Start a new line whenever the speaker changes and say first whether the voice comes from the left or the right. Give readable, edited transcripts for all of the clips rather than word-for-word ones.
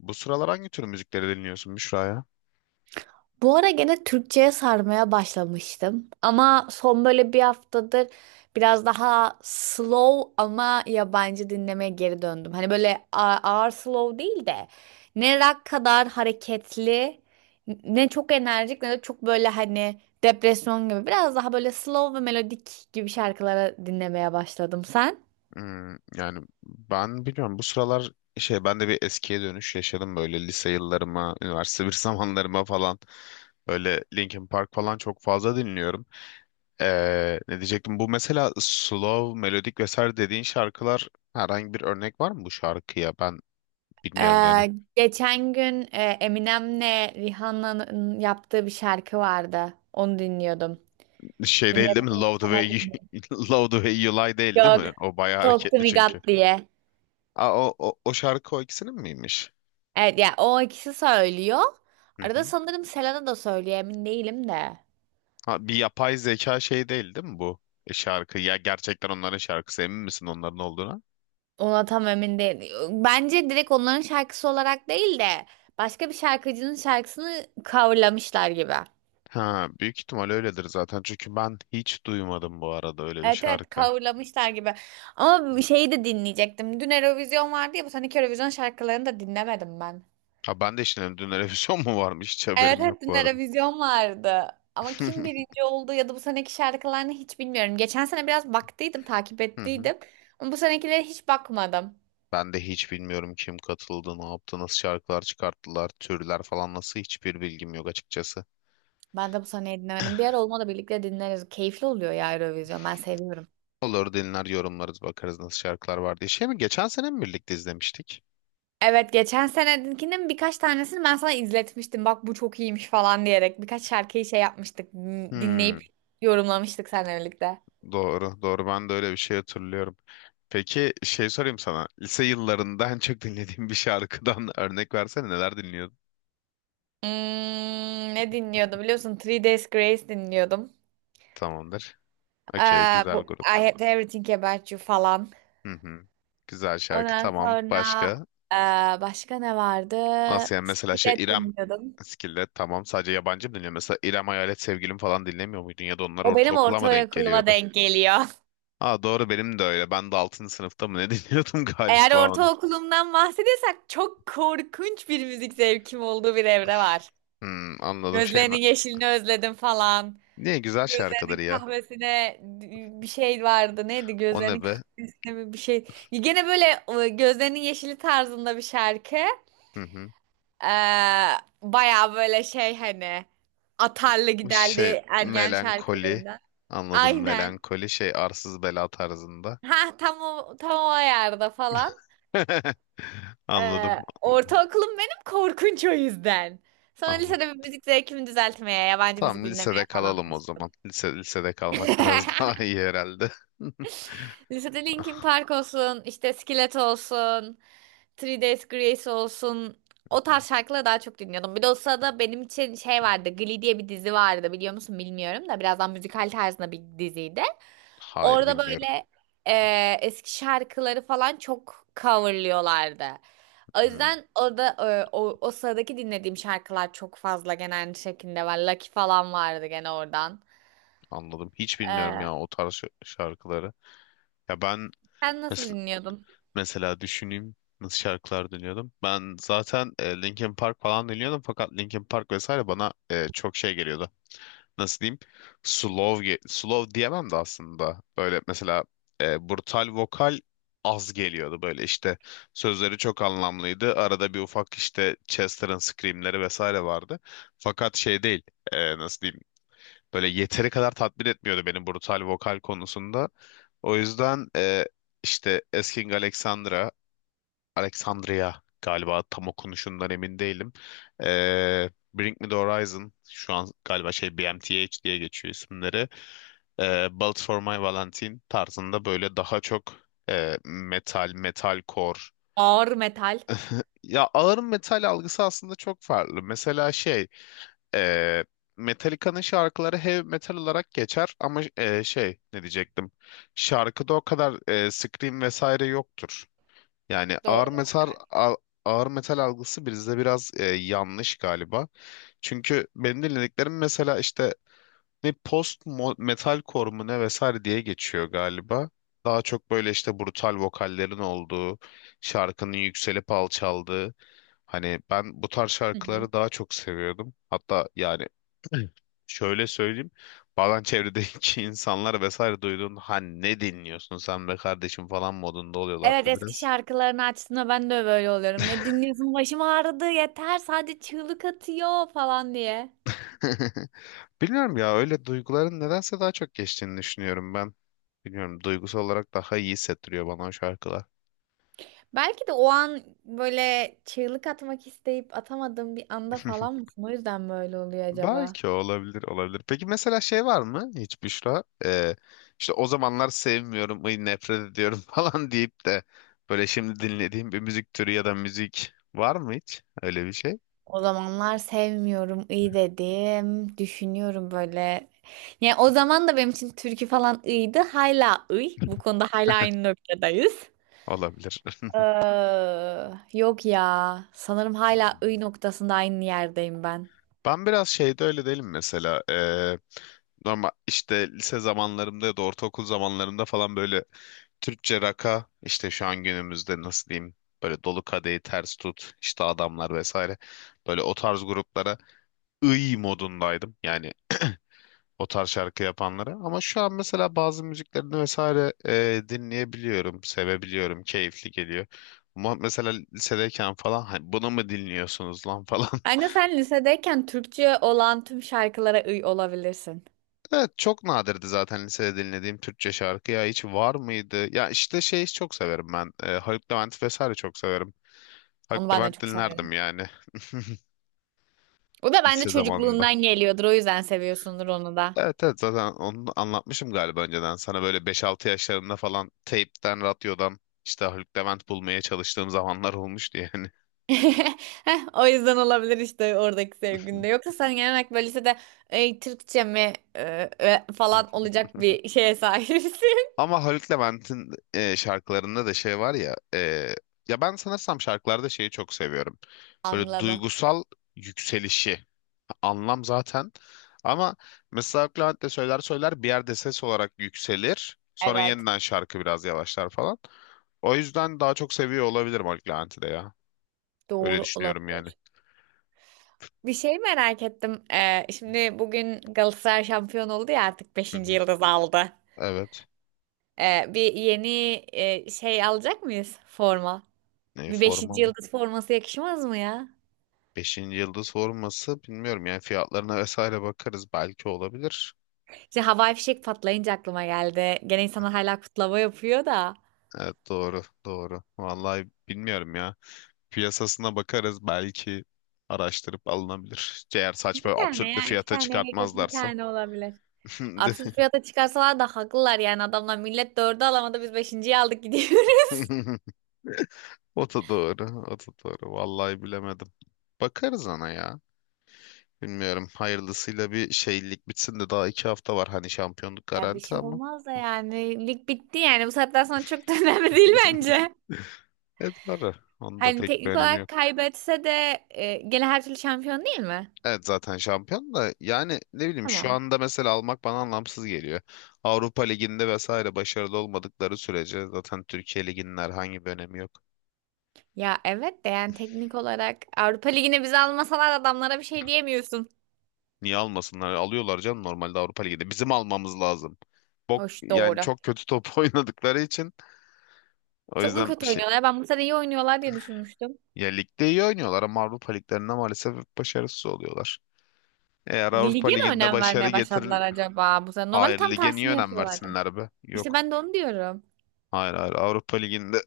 left: Bu sıralar hangi tür müzikleri dinliyorsun Büşra ya?
right: Bu ara gene Türkçe'ye sarmaya başlamıştım. Ama son böyle bir haftadır biraz daha slow ama yabancı dinlemeye geri döndüm. Hani böyle ağır slow değil de ne rock kadar hareketli, ne çok enerjik ne de çok böyle hani depresyon gibi. Biraz daha böyle slow ve melodik gibi şarkılara dinlemeye başladım. Sen?
left: Yani ben bilmiyorum bu sıralar şey ben de bir eskiye dönüş yaşadım böyle lise yıllarıma, üniversite bir zamanlarıma falan. Böyle Linkin Park falan çok fazla dinliyorum. Ne diyecektim? Bu mesela slow, melodik vesaire dediğin şarkılar herhangi bir örnek var mı bu şarkıya? Ben bilmiyorum yani.
right: Ee, Geçen gün Eminem'le Rihanna'nın yaptığı bir şarkı vardı. Onu dinliyordum.
left: Şey değil değil mi?
right: Dinlettim mi
left: Love the
right: sana
left: way
right: bilmiyorum.
left: you, Love the way you lie değil değil
right: Yok.
left: mi? O bayağı
right: Talk to
left: hareketli
right: me God
left: çünkü.
right: diye.
left: Aa, o şarkı o ikisinin miymiş?
right: Evet ya, o ikisi söylüyor.
left: Hı
right: Arada
left: hı.
right: sanırım Selena da söylüyor, emin değilim de.
left: Ha, bir yapay zeka şey değil değil mi bu şarkı? Ya gerçekten onların şarkısı emin misin onların olduğuna?
right: Ona tam emin değil. Bence direkt onların şarkısı olarak değil de başka bir şarkıcının şarkısını coverlamışlar gibi.
left: Ha, büyük ihtimal öyledir zaten. Çünkü ben hiç duymadım bu arada öyle bir
right: Evet, evet,
left: şarkı.
right: coverlamışlar gibi. Ama bir şeyi de dinleyecektim. Dün Eurovision vardı ya, bu seneki Eurovision şarkılarını da dinlemedim ben.
left: Ha ben de şimdi dün televizyon mu varmış hiç
right: Evet,
left: haberim yok
right: hep dün
left: bu arada.
right: Eurovision vardı. Ama kim birinci oldu ya da bu seneki şarkılarını hiç bilmiyorum. Geçen sene biraz baktıydım, takip
left: Hı hı.
right: ettiydim. Ama bu senekilere hiç bakmadım.
left: Ben de hiç bilmiyorum kim katıldı, ne yaptı, nasıl şarkılar çıkarttılar, türler falan nasıl hiçbir bilgim yok açıkçası.
right: Ben de bu seneyi dinlemedim. Bir ara olmadı birlikte dinleriz. Keyifli oluyor ya Eurovision. Ben seviyorum.
left: Olur dinler yorumlarız bakarız nasıl şarkılar var diye. Şey mi geçen sene mi birlikte izlemiştik?
right: Evet, geçen senekinin birkaç tanesini ben sana izletmiştim. Bak bu çok iyiymiş falan diyerek. Birkaç şarkıyı şey yapmıştık. Dinleyip
left: Hmm.
right: yorumlamıştık seninle birlikte.
left: Doğru, doğru. Ben de öyle bir şey hatırlıyorum. Peki şey sorayım sana. Lise yıllarında en çok dinlediğin bir şarkıdan örnek versene neler dinliyordun?
right: Hmm, Ne dinliyordum biliyorsun? Three Days Grace dinliyordum.
left: Tamamdır. Okey,
right: Ee, Bu
left: güzel
right: I
left: grup.
right: Had Everything About You falan.
left: Hı hı. Güzel şarkı,
right: Ondan
left: tamam.
right: sonra
left: Başka?
right: ee, başka ne vardı?
left: Nasıl yani mesela şey
right: Skillet
left: İrem
right: dinliyordum.
left: Skillet tamam sadece yabancı mı dinliyor? Mesela İrem Hayalet Sevgilim falan dinlemiyor muydun ya da onlar
right: O benim
left: ortaokula mı denk
right: ortaokuluma
left: geliyordu?
right: denk geliyor.
left: Aa doğru benim de öyle. Ben de 6. sınıfta mı ne dinliyordum
right: Eğer
left: galiba onu.
right: ortaokulumdan bahsediyorsak çok korkunç bir müzik zevkim olduğu bir evre var.
left: Anladım şey mi?
right: Gözlerinin yeşilini özledim falan.
left: Niye güzel
right: Gözlerinin
left: şarkıları ya?
right: kahvesine bir şey vardı. Neydi?
left: O
right: Gözlerinin
left: ne be?
right: kahvesine mi bir şey. Gene böyle gözlerinin yeşili tarzında bir şarkı.
left: Hı hı.
right: Ee, Bayağı böyle şey, hani atarlı giderli,
left: Şey
right: evet, ergen
left: melankoli.
right: şarkılarından.
left: Anladım
right: Aynen.
left: melankoli şey arsız bela tarzında.
right: Ha, tam o, tam o ayarda falan.
left: Anladım. Anladım.
right: Ortaokulum benim korkunç o yüzden. Sonra
left: Anladım.
right: lisede bir müzik zevkimi düzeltmeye, yabancı müzik
left: Tamam
right: dinlemeye
left: lisede
right: falan
left: kalalım o
right: başladım.
left: zaman. Lisede kalmak biraz daha iyi herhalde.
right: Lisede Linkin
left: Ah,
right: Park olsun, işte Skillet olsun, Three Days Grace olsun. O tarz şarkıları daha çok dinliyordum. Bir de o sırada benim için şey vardı. Glee diye bir dizi vardı, biliyor musun bilmiyorum da, birazdan müzikal tarzında bir diziydi.
left: Hayır
right: Orada
left: bilmiyorum.
right: böyle eski şarkıları falan çok coverlıyorlardı. O
left: Hmm,
right: yüzden orada o sıradaki dinlediğim şarkılar çok fazla genel şekilde var. Lucky falan vardı gene oradan.
left: anladım. Hiç bilmiyorum
right: Eee,
left: ya o tarz şarkıları. Ya ben
right: Sen nasıl
left: mes-
right: dinliyordun?
left: mesela düşüneyim nasıl şarkılar dinliyordum. Ben zaten Linkin Park falan dinliyordum fakat Linkin Park vesaire bana çok şey geliyordu. Nasıl diyeyim slow slow diyemem de aslında böyle mesela brutal vokal az geliyordu böyle işte sözleri çok anlamlıydı arada bir ufak işte Chester'ın screamleri vesaire vardı fakat şey değil nasıl diyeyim böyle yeteri kadar tatmin etmiyordu beni brutal vokal konusunda o yüzden işte Asking Alexandra Alexandria galiba tam okunuşundan emin değilim. Bring Me The Horizon şu an galiba şey BMTH diye geçiyor isimleri. Bullet For My Valentine tarzında böyle daha çok metal, metalcore.
right: Ağır metal.
left: Ya ağır metal algısı aslında çok farklı. Mesela şey e, Metallica'nın şarkıları heavy metal olarak geçer ama şey ne diyecektim? Şarkıda o kadar scream vesaire yoktur. Yani
right: Doğru.
left: ağır metal algısı bizde biraz yanlış galiba. Çünkü benim dinlediklerim mesela işte ne metalcore mu ne vesaire diye geçiyor galiba. Daha çok böyle işte brutal vokallerin olduğu, şarkının yükselip alçaldığı. Hani ben bu tarz
right: Hı hı.
left: şarkıları daha çok seviyordum. Hatta yani şöyle söyleyeyim. Bazen çevredeki insanlar vesaire duyduğunda ha ne dinliyorsun sen be kardeşim falan modunda oluyorlardı
right: Evet, eski
left: biraz.
right: şarkılarını açtığında ben de böyle oluyorum. Ne dinliyorsun? Başım ağrıdı yeter, sadece çığlık atıyor falan diye.
left: Bilmiyorum ya öyle duyguların nedense daha çok geçtiğini düşünüyorum ben. Bilmiyorum duygusal olarak daha iyi hissettiriyor bana o şarkılar.
right: Belki de o an böyle çığlık atmak isteyip atamadığım bir anda falan mısın? O yüzden böyle oluyor acaba.
left: Belki olabilir olabilir. Peki mesela şey var mı hiç Büşra? İşte o zamanlar sevmiyorum, ay nefret ediyorum falan deyip de böyle şimdi dinlediğim bir müzik türü ya da müzik var mı hiç? Öyle bir şey
right: O zamanlar sevmiyorum iyi dedim. Düşünüyorum böyle. Yani o zaman da benim için türkü falan iyiydi. Hala iyi. Bu konuda hala aynı noktadayız.
left: olabilir.
right: Ee, Yok ya. Sanırım hala iyi noktasında aynı yerdeyim ben.
left: Ben biraz şeyde öyle değilim mesela. Normal işte lise zamanlarımda ya da ortaokul zamanlarımda falan böyle Türkçe raka işte şu an günümüzde nasıl diyeyim böyle dolu kadehi ters tut işte adamlar vesaire böyle o tarz gruplara ıy modundaydım yani o tarz şarkı yapanlara ama şu an mesela bazı müziklerini vesaire dinleyebiliyorum sevebiliyorum keyifli geliyor ama mesela lisedeyken falan hani bunu mu dinliyorsunuz lan falan.
right: Bence sen lisedeyken Türkçe olan tüm şarkılara uy olabilirsin.
left: Evet çok nadirdi zaten lisede dinlediğim Türkçe şarkı ya hiç var mıydı? Ya işte şey çok severim ben. Haluk Levent vesaire çok severim.
right: Onu
left: Haluk
right: ben de
left: Levent
right: çok severim.
left: dinlerdim yani
right: O da bence
left: lise zamanında.
right: çocukluğundan geliyordur. O yüzden seviyorsundur onu da.
left: Evet evet zaten onu anlatmışım galiba önceden. Sana böyle 5-6 yaşlarımda falan teypten, radyodan işte Haluk Levent bulmaya çalıştığım zamanlar olmuştu yani.
right: Heh, o yüzden olabilir işte oradaki sevginde. Yoksa sen genel olarak böyle lisede "Ey, Türkçe mi e, e," falan olacak bir şeye sahipsin.
left: Ama Haluk Levent'in şarkılarında da şey var ya ya ben sanırsam şarkılarda şeyi çok seviyorum. Böyle
right: Anlamı.
left: duygusal yükselişi. Anlam zaten. Ama mesela Clement de söyler söyler bir yerde ses olarak yükselir. Sonra
right: Evet.
left: yeniden şarkı biraz yavaşlar falan. O yüzden daha çok seviyor olabilirim Mark de ya. Öyle
right: Doğru
left: düşünüyorum yani.
right: olabilir. Bir şey merak ettim. Şimdi bugün Galatasaray şampiyon oldu ya, artık
left: Hı
right: beşinci
left: hı.
right: yıldız aldı.
left: Evet.
right: Bir yeni şey alacak mıyız forma?
left: Ne
right: Bir
left: forma
right: beşinci
left: mı?
right: yıldız forması yakışmaz mı ya?
left: Beşinci yıldız forması bilmiyorum yani fiyatlarına vesaire bakarız belki olabilir.
right: İşte havai fişek patlayınca aklıma geldi. Gene insanlar hala kutlama yapıyor da.
left: Evet doğru doğru. Vallahi bilmiyorum ya. Piyasasına bakarız belki araştırıp alınabilir. Eğer saçma
right: Bir tane
left: absürt bir
right: ya iki
left: fiyata
right: tane gerek yok, bir
left: çıkartmazlarsa.
right: tane olabilir. Absürt fiyata çıkarsalar da haklılar yani, adamlar millet dördü alamadı, biz beşinciyi aldık gidiyoruz.
left: O da doğru, o da doğru. Vallahi bilemedim. Bakarız ona ya. Bilmiyorum. Hayırlısıyla bir şeylik bitsin de daha 2 hafta var. Hani şampiyonluk
right: Ya bir
left: garanti
right: şey
left: ama.
right: olmaz da, yani lig bitti yani bu saatten sonra çok da önemli değil bence.
left: Evet doğru. Onun da
right: Hani
left: pek bir
right: teknik
left: önemi
right: olarak
left: yok.
right: kaybetse de gene her türlü şampiyon değil mi?
left: Evet zaten şampiyon da yani ne bileyim şu
right: Tamam.
left: anda mesela almak bana anlamsız geliyor. Avrupa Ligi'nde vesaire başarılı olmadıkları sürece zaten Türkiye Ligi'nin herhangi bir önemi yok.
right: Ya evet de, yani teknik olarak Avrupa Ligi'ne bizi almasalar adamlara bir şey diyemiyorsun.
left: Niye almasınlar? Alıyorlar canım normalde Avrupa liginde. Bizim almamız lazım. Bok
right: Hoş,
left: yani
right: doğru.
left: çok kötü top oynadıkları için o
right: Çok mu
left: yüzden bir
right: kötü
left: şey.
right: oynuyorlar? Ben bu sene iyi oynuyorlar diye düşünmüştüm.
left: Ya ligde iyi oynuyorlar ama Avrupa liglerinde maalesef hep başarısız oluyorlar. Eğer Avrupa
right: Lige mi
left: liginde
right: önem
left: başarı
right: vermeye
left: getirir,
right: başladılar acaba bu sene? Normalde
left: hayır
right: tam
left: lige niye
right: tersini
left: önem
right: yapıyorlardı.
left: versinler be?
right: İşte
left: Yok.
right: ben de onu diyorum.
left: Hayır hayır Avrupa liginde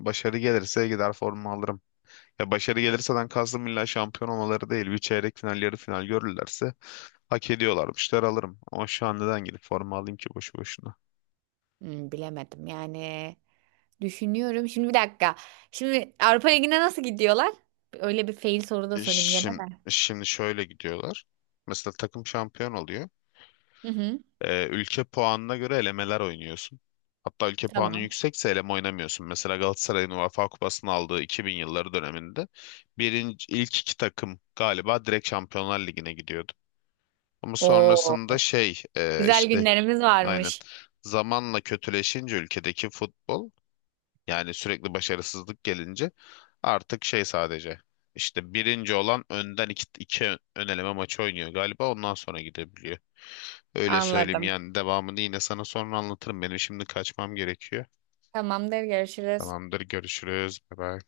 left: başarı gelirse gider forma alırım. Ya başarı gelirseden kastım illa şampiyon olmaları değil. Bir çeyrek final, yarı final görürlerse hak ediyorlarmışlar alırım. Ama şu an neden gidip forma alayım ki boşu boşuna?
right: Bilemedim yani. Düşünüyorum. Şimdi bir dakika. Şimdi Avrupa Ligi'ne nasıl gidiyorlar? Öyle bir fail soru da sorayım gene
left: Şimdi,
right: de.
left: şimdi şöyle gidiyorlar. Mesela takım şampiyon oluyor.
right: Hı hı.
left: Ülke puanına göre elemeler oynuyorsun. Hatta ülke puanın
right: Tamam.
left: yüksekse eleme oynamıyorsun. Mesela Galatasaray'ın UEFA Kupası'nı aldığı 2000 yılları döneminde birinci, ilk iki takım galiba direkt Şampiyonlar Ligi'ne gidiyordu. Ama sonrasında
right: Oo,
left: şey
right: güzel
left: işte
right: günlerimiz
left: aynen
right: varmış.
left: zamanla kötüleşince ülkedeki futbol yani sürekli başarısızlık gelince artık şey sadece işte birinci olan önden iki ön eleme maçı oynuyor galiba ondan sonra gidebiliyor. Öyle söyleyeyim
right: Anladım.
left: yani devamını yine sana sonra anlatırım. Benim şimdi kaçmam gerekiyor.
right: Tamamdır, görüşürüz.
left: Tamamdır görüşürüz. Bye bye.